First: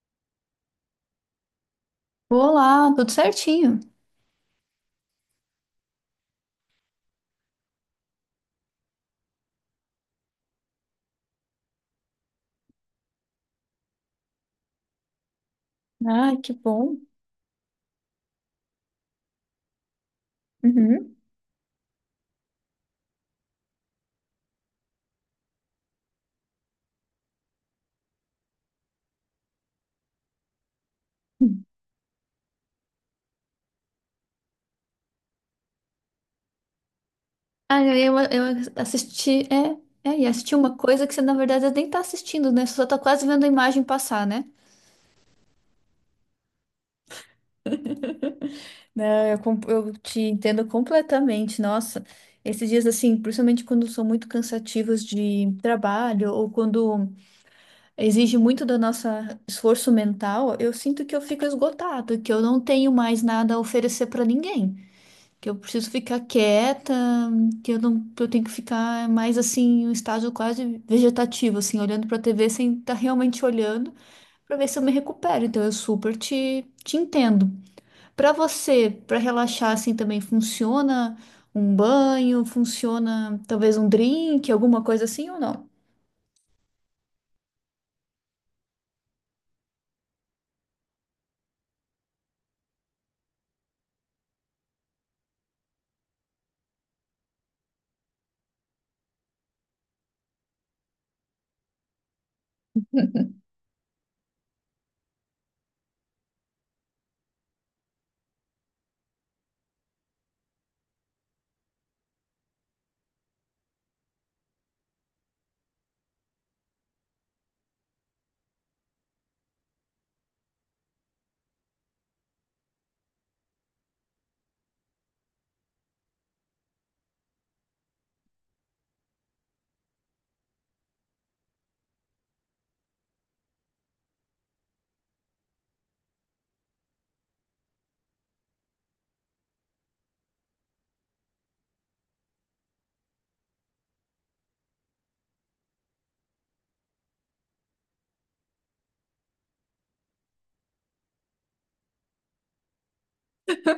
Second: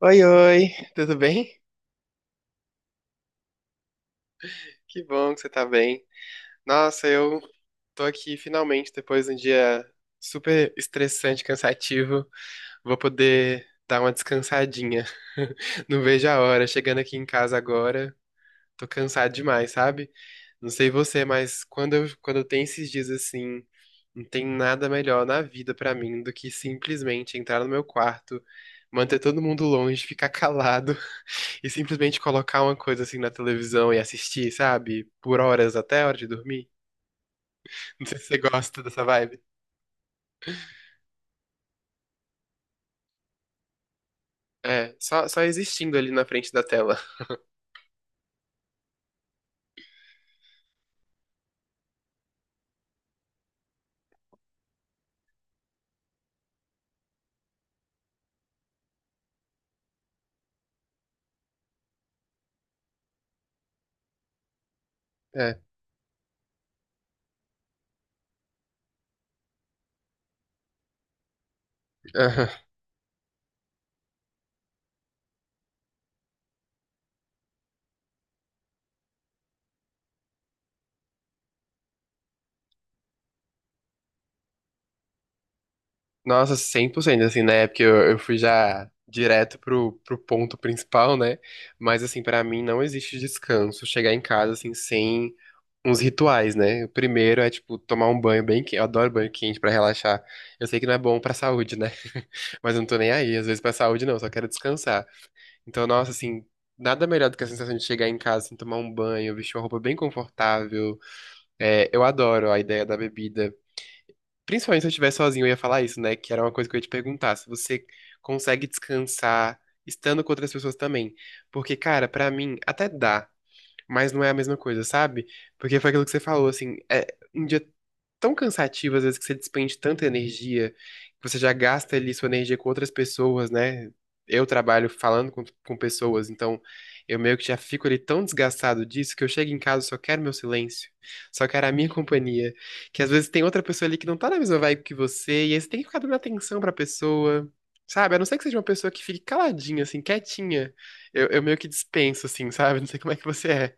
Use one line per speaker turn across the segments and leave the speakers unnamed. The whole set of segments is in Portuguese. Oi, oi, tudo bem?
Olá, tudo certinho.
Que bom que você tá bem. Nossa, eu tô aqui finalmente, depois de um dia super estressante, cansativo, vou poder dar uma descansadinha. Não vejo
Ai,
a
que
hora,
bom.
chegando aqui em casa agora, tô cansado demais, sabe? Não sei
Uhum.
você, mas quando eu tenho esses dias assim, não tem nada melhor na vida pra mim do que simplesmente entrar no meu quarto, manter todo mundo longe, ficar calado e simplesmente colocar uma coisa assim na televisão e assistir, sabe? Por horas até a hora de dormir.
Ah,
Não
eu,
sei se você
eu
gosta dessa vibe.
assisti, assisti uma coisa que você, na verdade, nem tá assistindo, né? Você só tá quase vendo a imagem passar, né?
É, só existindo ali na frente da tela.
Não, eu te entendo completamente. Nossa, esses dias, assim, principalmente quando são muito cansativos de trabalho ou quando exige muito do nosso esforço mental, eu sinto que eu fico esgotado, que eu não tenho mais nada a oferecer para ninguém. Que eu
É.
preciso ficar quieta, que eu não, que eu tenho que ficar mais assim, em um estágio quase vegetativo, assim, olhando para a
Aham.
TV sem estar realmente olhando, para ver se eu me recupero. Então eu super te entendo. Para você, para relaxar assim também funciona um banho, funciona talvez um drink, alguma coisa assim ou não?
Nossa, cem por cento assim, né? Porque eu fui já direto pro ponto principal, né? Mas, assim, pra mim não existe descanso chegar em casa, assim, sem uns rituais, né? O primeiro é, tipo, tomar um banho bem quente. Eu adoro banho quente pra relaxar. Eu sei que não é bom pra saúde, né? Mas eu não tô nem aí, às vezes pra saúde não, só quero descansar. Então, nossa, assim, nada melhor do que a sensação de chegar em casa, assim, tomar um banho, vestir uma roupa bem confortável. É, eu adoro a ideia da bebida. Principalmente se eu estiver sozinho, eu ia falar isso, né? Que era uma coisa que eu ia te perguntar, se você consegue descansar estando com outras pessoas também. Porque, cara, pra mim, até dá, mas não é a mesma coisa, sabe? Porque foi aquilo que você falou, assim, é um dia tão cansativo, às vezes, que você despende tanta energia, que você já gasta ali sua energia com outras pessoas, né? Eu trabalho falando com pessoas, então eu meio que já fico ali tão desgastado disso que eu chego em casa e só quero meu silêncio, só quero a minha companhia. Que às vezes tem outra pessoa ali que não tá na mesma vibe que você, e aí você tem que ficar dando atenção pra pessoa. Sabe, a não ser que seja uma pessoa que fique caladinha, assim, quietinha, eu meio que dispenso, assim, sabe? Não sei como é que você é.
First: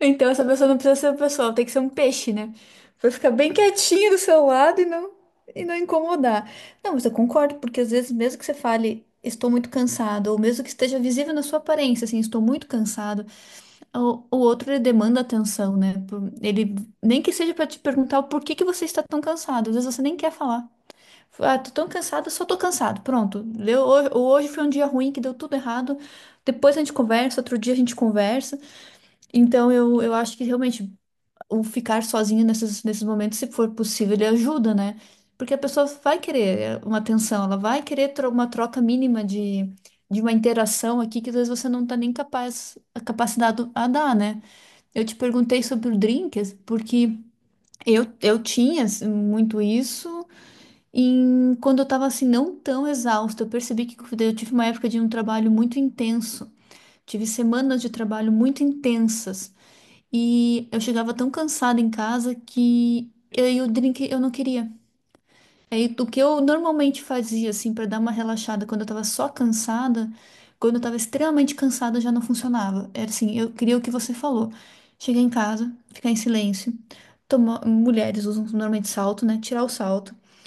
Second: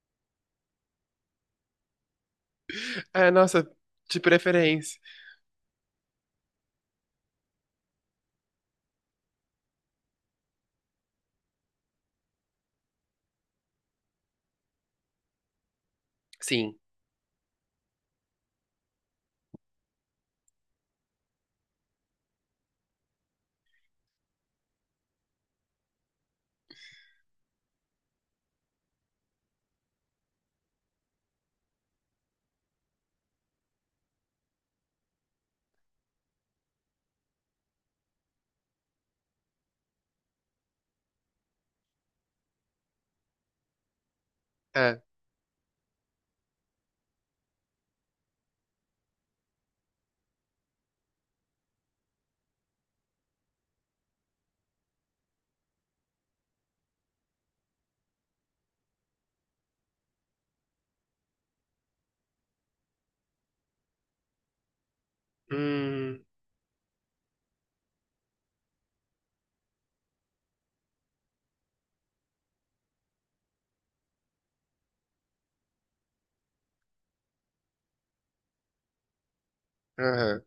Então essa pessoa não precisa ser uma pessoa, ela tem que ser um peixe, né? Vai
É,
ficar bem
nossa,
quietinho do
de
seu lado
preferência.
e não incomodar. Não, mas eu concordo, porque às vezes, mesmo que você fale, estou muito cansado, ou mesmo que esteja visível na sua aparência, assim, estou muito cansado, o outro ele demanda atenção, né? Por- ele,
Sim,
nem que seja para te perguntar o porquê que você está tão cansado, às vezes você nem quer falar. Ah, tô tão cansado, só tô cansado. Pronto. Deu, hoje foi um dia ruim que deu tudo errado. Depois a gente conversa, outro dia a gente conversa. Então, eu acho que realmente o ficar sozinho nesses, nesses momentos, se for possível, ele ajuda, né? Porque a pessoa vai querer é, uma atenção, ela vai querer uma troca mínima de uma interação aqui que às vezes você não está nem capaz, capacitado a dar, né?
é.
Eu te perguntei sobre o drinks, porque eu tinha assim, muito isso. E quando eu estava assim, não tão exausta, eu percebi que eu tive uma época de um trabalho muito intenso. Tive semanas de trabalho muito intensas. E eu chegava tão cansada em casa que eu, e o drink eu não queria. Aí o que
Hum,
eu normalmente fazia assim para dar uma relaxada quando eu tava só cansada, quando eu tava extremamente cansada já não funcionava. Era assim, eu queria o que você falou. Chegar em casa, ficar em silêncio, tomar, mulheres usam normalmente salto, né? Tirar o salto.
aham.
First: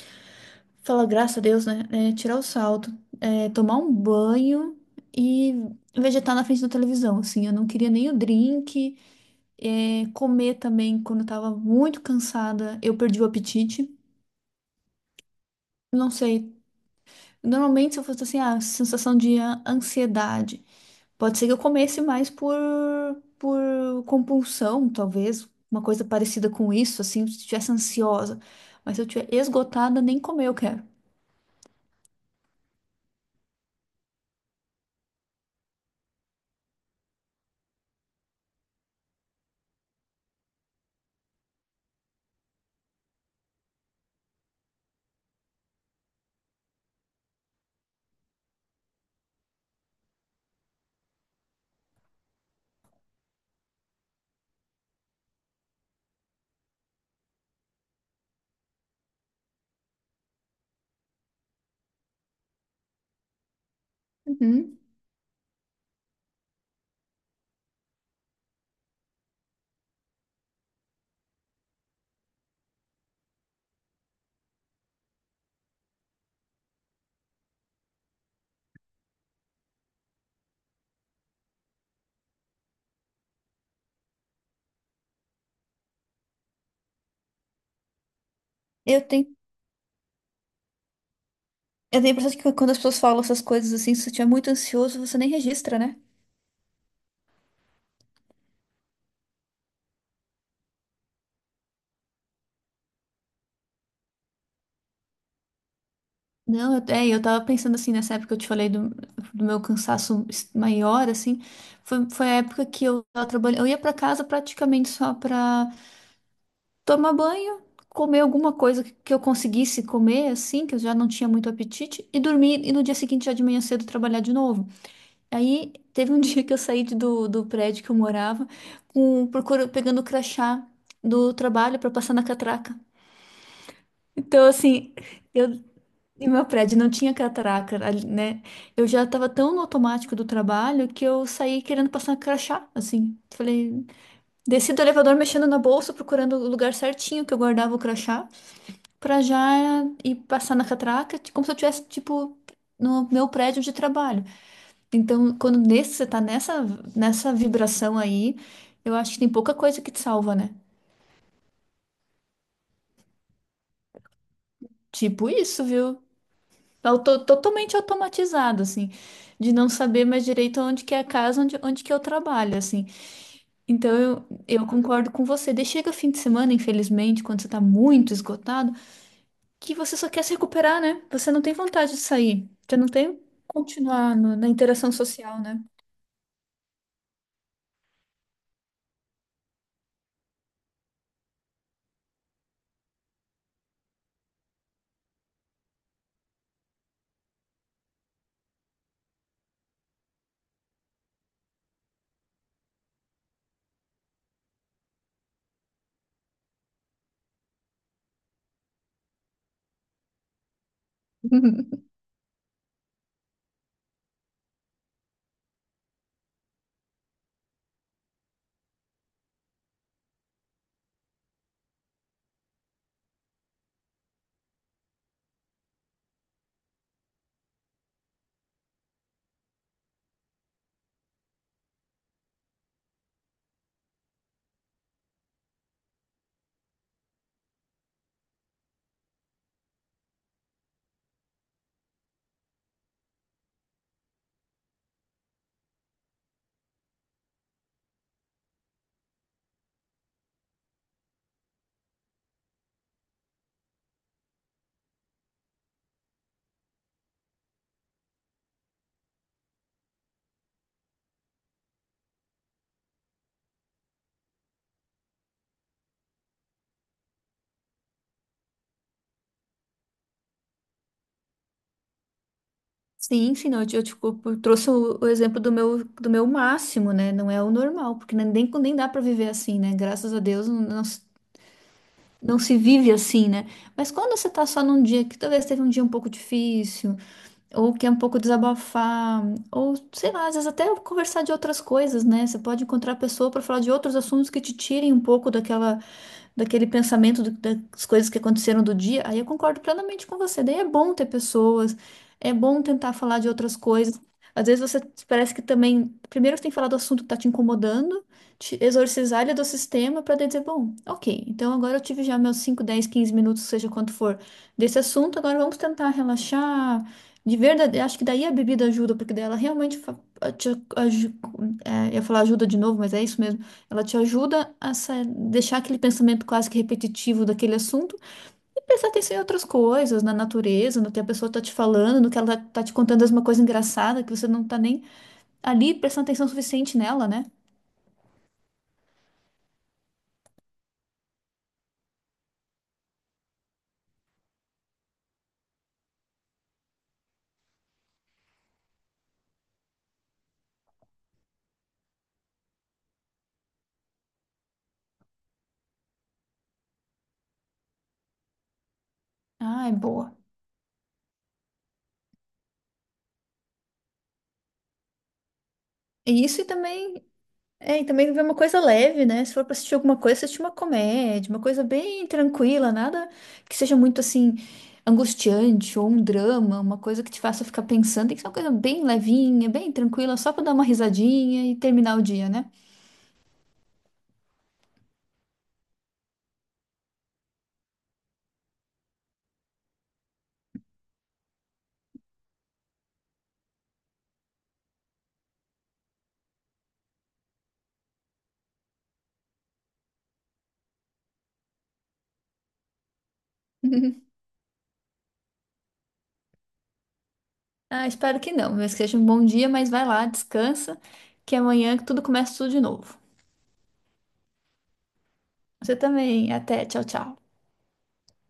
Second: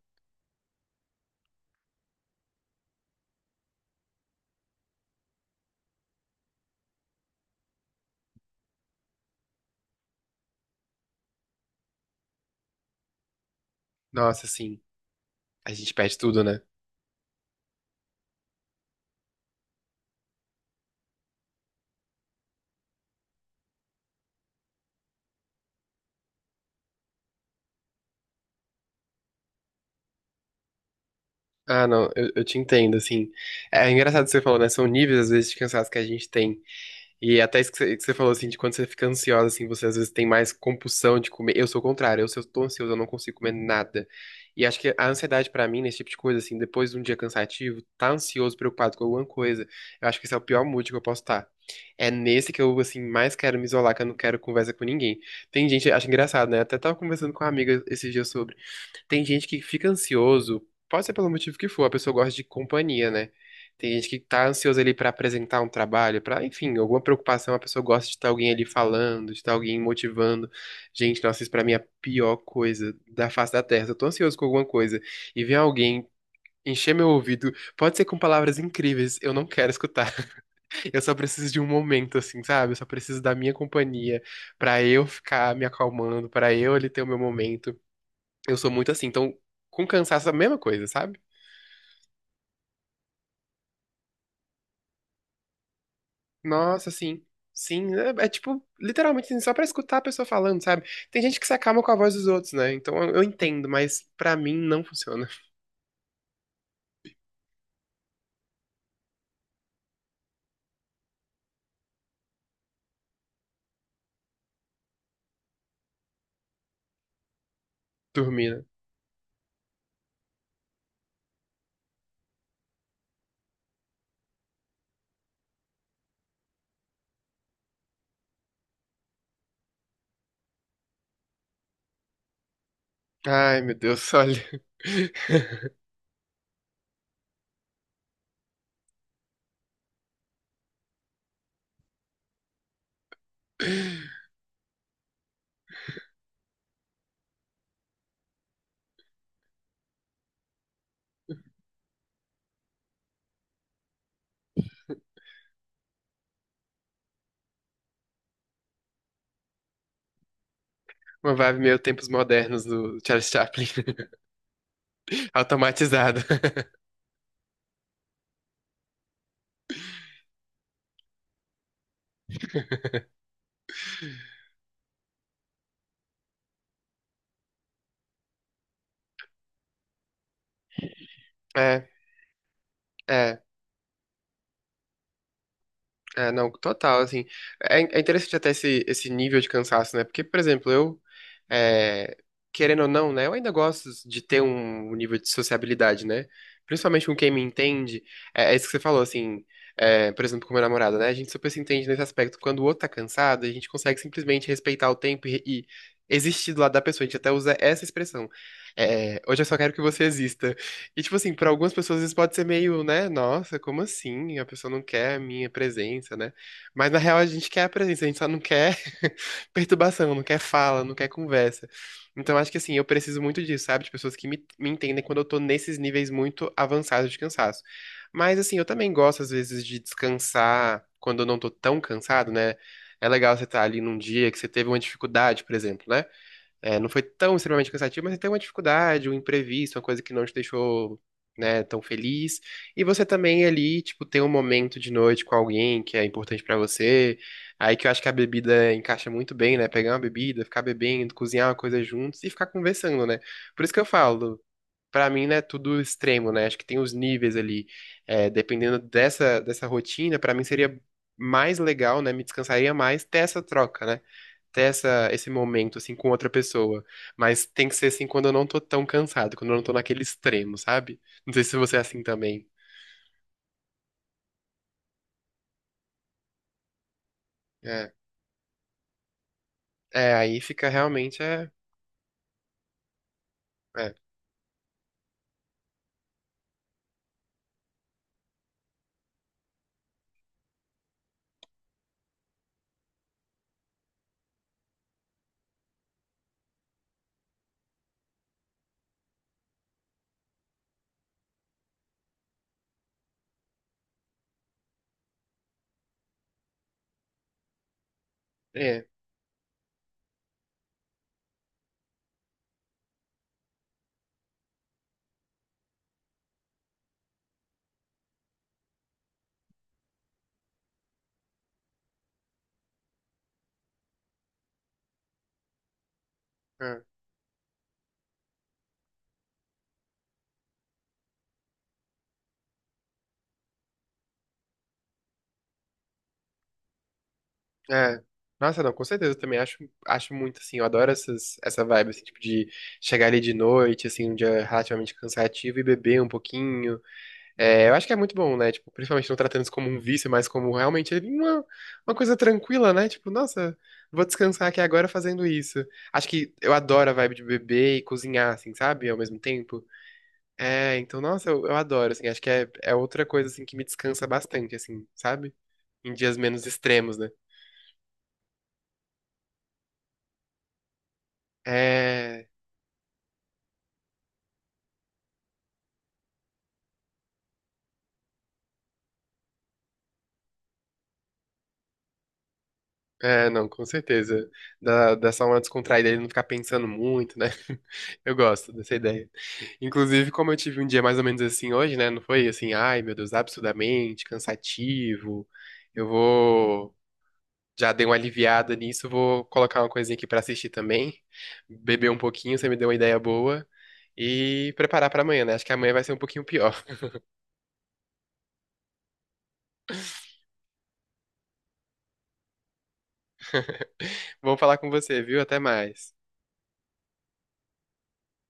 Falar graças a Deus, né? É, tirar o salto, é, tomar um banho e vegetar na frente da televisão, assim. Eu não queria nem o drink. É, comer também quando eu tava muito cansada, eu perdi o apetite.
Nossa, sim. A gente
Não
perde tudo,
sei.
né?
Normalmente, se eu fosse assim, a sensação de ansiedade, pode ser que eu comesse mais por compulsão, talvez, uma coisa parecida com isso, assim, se eu estivesse ansiosa. Mas se eu estiver esgotada, nem comer eu quero.
Ah, não, eu te entendo, assim. É, é engraçado que você falou, né? São níveis, às vezes, de cansaço que a gente tem. E é até isso que você falou, assim, de quando você fica ansiosa, assim, você às vezes tem mais compulsão de comer. Eu sou o contrário, eu, se eu tô ansioso, eu não consigo comer nada. E acho que a ansiedade pra mim, nesse tipo de coisa, assim, depois de um dia cansativo, tá ansioso, preocupado com alguma coisa, eu acho que esse é o pior mood que eu posso estar. É nesse que eu, assim, mais quero me isolar, que eu não quero conversa com ninguém. Tem gente, acho engraçado, né? Até tava conversando com uma amiga esses dias sobre. Tem gente que fica ansioso, pode ser pelo motivo que for, a pessoa gosta de companhia, né? Tem gente que tá
Uhum.
ansiosa ali pra apresentar um trabalho, pra, enfim, alguma preocupação, a pessoa gosta de estar alguém ali falando, de estar alguém motivando. Gente, nossa, isso pra mim é a pior coisa da face da Terra. Se eu tô ansioso com alguma coisa e vem alguém encher meu ouvido, pode ser com palavras incríveis, eu não quero escutar. Eu só preciso de um momento, assim, sabe? Eu só preciso da minha companhia pra eu ficar me acalmando, pra eu ali ter o meu momento. Eu sou muito
Eu
assim,
tenho,
então, com cansaço é a mesma coisa, sabe?
eu tenho a impressão de que quando as pessoas falam essas coisas assim, se você estiver muito ansioso, você nem registra, né?
Nossa, sim. Sim, é, é tipo, literalmente, assim, só pra escutar a pessoa falando, sabe? Tem gente que se acalma com a voz dos outros, né? Então eu entendo, mas pra mim não funciona.
Não, eu, é, eu tava pensando assim, nessa época que eu te falei do, do meu cansaço maior, assim, foi a época que eu tava trabalhando, eu ia pra casa praticamente só pra tomar banho, comer alguma
Dormir, né?
coisa que eu conseguisse comer, assim, que eu já não tinha muito apetite, e dormir, e no dia seguinte, já de manhã cedo, trabalhar de novo. Aí, teve um dia que eu do prédio que eu morava, com, procura, pegando o crachá do trabalho pra passar na catraca.
Ai, meu Deus,
Então,
olha.
assim, eu e meu prédio não tinha catraca, ali, né? Eu já tava tão no automático do trabalho que eu saí querendo passar crachá, assim. Falei, desci do elevador mexendo na bolsa, procurando o lugar certinho que eu guardava o crachá, pra já ir passar na catraca, como se eu tivesse, tipo, no meu prédio de trabalho. Então, quando nesse, você tá nessa, nessa vibração aí, eu acho que tem pouca coisa que te salva, né?
Uma vibe meio tempos modernos do Charles Chaplin,
Tipo isso, viu?
automatizado.
Totalmente automatizado, assim, de não saber mais direito onde que é a casa, onde que eu trabalho, assim. Então eu concordo com você. Daí chega fim de semana, infelizmente, quando você tá muito esgotado, que você só quer se recuperar, né? Você não tem
É,
vontade de sair, você não tem
é.
continuar na interação social, né?
É, não, total, assim, é, é interessante até esse, esse nível de cansaço, né, porque, por exemplo, eu, é, querendo ou não, né, eu ainda gosto de ter um nível de sociabilidade, né, principalmente com quem me entende, é, é isso que você falou, assim, é, por exemplo, com meu namorado, né, a gente super se entende nesse aspecto, quando o outro tá cansado, a gente consegue simplesmente respeitar o tempo e existir do lado da pessoa, a gente até usa essa expressão, é, hoje eu só quero que você exista, e, tipo assim, pra algumas pessoas isso pode ser meio, né? Nossa, como assim? A pessoa não quer a minha presença, né? Mas na real a gente quer a presença, a gente só não quer perturbação, não quer fala, não quer conversa. Então acho que assim, eu preciso muito disso, sabe? De pessoas que me entendem quando eu tô nesses níveis muito avançados de cansaço. Mas assim, eu também gosto às vezes de descansar quando eu não tô tão cansado, né? É legal você estar ali num dia que você teve uma dificuldade, por exemplo, né? É, não foi tão extremamente cansativo, mas tem uma dificuldade, um imprevisto, uma coisa que não te deixou, né, tão feliz. E você também ali, tipo, tem um momento de noite com alguém que é importante pra você. Aí que eu acho que a bebida encaixa muito bem, né? Pegar uma bebida, ficar bebendo, cozinhar uma coisa juntos e ficar conversando, né? Por isso que eu falo, pra mim, né, tudo extremo, né? Acho que tem os níveis ali. É, dependendo dessa rotina, pra mim seria mais legal, né? Me descansaria mais ter essa troca, né? Ter essa, esse momento, assim, com outra pessoa. Mas tem que ser, assim, quando eu não tô tão cansado, quando eu não tô naquele extremo, sabe? Não sei se você é assim também.
Sim, sim, não, eu trouxe o exemplo do meu máximo, né? Não é o
É,
normal, porque nem, nem dá para viver assim, né? Graças
é
a
aí
Deus,
fica
não,
realmente, é,
não se vive assim, né? Mas
é,
quando você tá só num dia que talvez teve um dia um pouco difícil, ou quer um pouco desabafar, ou sei lá, às vezes até conversar de outras coisas, né? Você pode encontrar a pessoa para falar de outros assuntos que te tirem um pouco daquela, daquele pensamento das coisas que aconteceram do dia. Aí eu concordo plenamente com você. Daí é bom ter pessoas, é bom tentar falar de outras coisas. Às vezes você parece que também, primeiro você tem que falar do assunto que está te incomodando, te
é,
exorcizar ele do sistema para dizer, bom, ok, então agora eu tive já meus 5, 10, 15 minutos, seja quanto for, desse assunto, agora vamos tentar relaxar, de verdade, acho que daí a bebida ajuda, porque daí ela realmente aju- eu ia falar ajuda de novo, mas é isso mesmo. Ela te ajuda a deixar aquele pensamento quase que
é.
repetitivo daquele assunto e prestar atenção em outras coisas, na natureza, no que a pessoa tá te falando, no que ela tá te contando alguma coisa engraçada que você não tá nem ali prestando atenção suficiente nela, né?
É. Nossa, não, com certeza, eu também acho, acho muito, assim, eu adoro essas, essa vibe, assim, tipo, de chegar ali de noite, assim, um dia relativamente cansativo e beber um pouquinho. É, eu acho que é muito bom, né? Tipo, principalmente não tratando isso como um vício, mas como realmente é uma coisa tranquila, né? Tipo, nossa, vou descansar aqui agora fazendo isso. Acho que eu adoro a vibe de beber e cozinhar, assim, sabe? Ao mesmo tempo.
Ah, é boa.
É, então, nossa, eu adoro, assim. Acho que é, é outra coisa, assim, que me descansa bastante, assim, sabe? Em dias
E isso e
menos extremos,
também
né?
É, e também ver uma coisa leve, né? Se for pra assistir alguma coisa, assistir uma comédia, uma coisa bem
É.
tranquila, nada que seja muito assim angustiante ou um drama, uma coisa que te faça ficar pensando. Tem que ser uma coisa bem levinha, bem tranquila, só pra dar uma risadinha e terminar o dia, né?
É, não, com certeza. Dá, dá só uma descontraída, ele não ficar pensando muito, né? Eu gosto dessa ideia. Inclusive, como eu tive um dia mais ou menos assim hoje, né? Não foi assim, ai meu Deus, absurdamente cansativo. Eu vou. Já dei uma aliviada nisso, vou colocar uma coisinha aqui pra assistir também. Beber um pouquinho, você me deu uma ideia boa. E preparar pra amanhã, né? Acho que amanhã vai ser um pouquinho pior.
Ah, espero que não, mas que seja um bom dia, mas vai lá, descansa, que amanhã tudo começa tudo de novo.
Vou falar com você, viu? Até
Você
mais.
também. Até, tchau, tchau.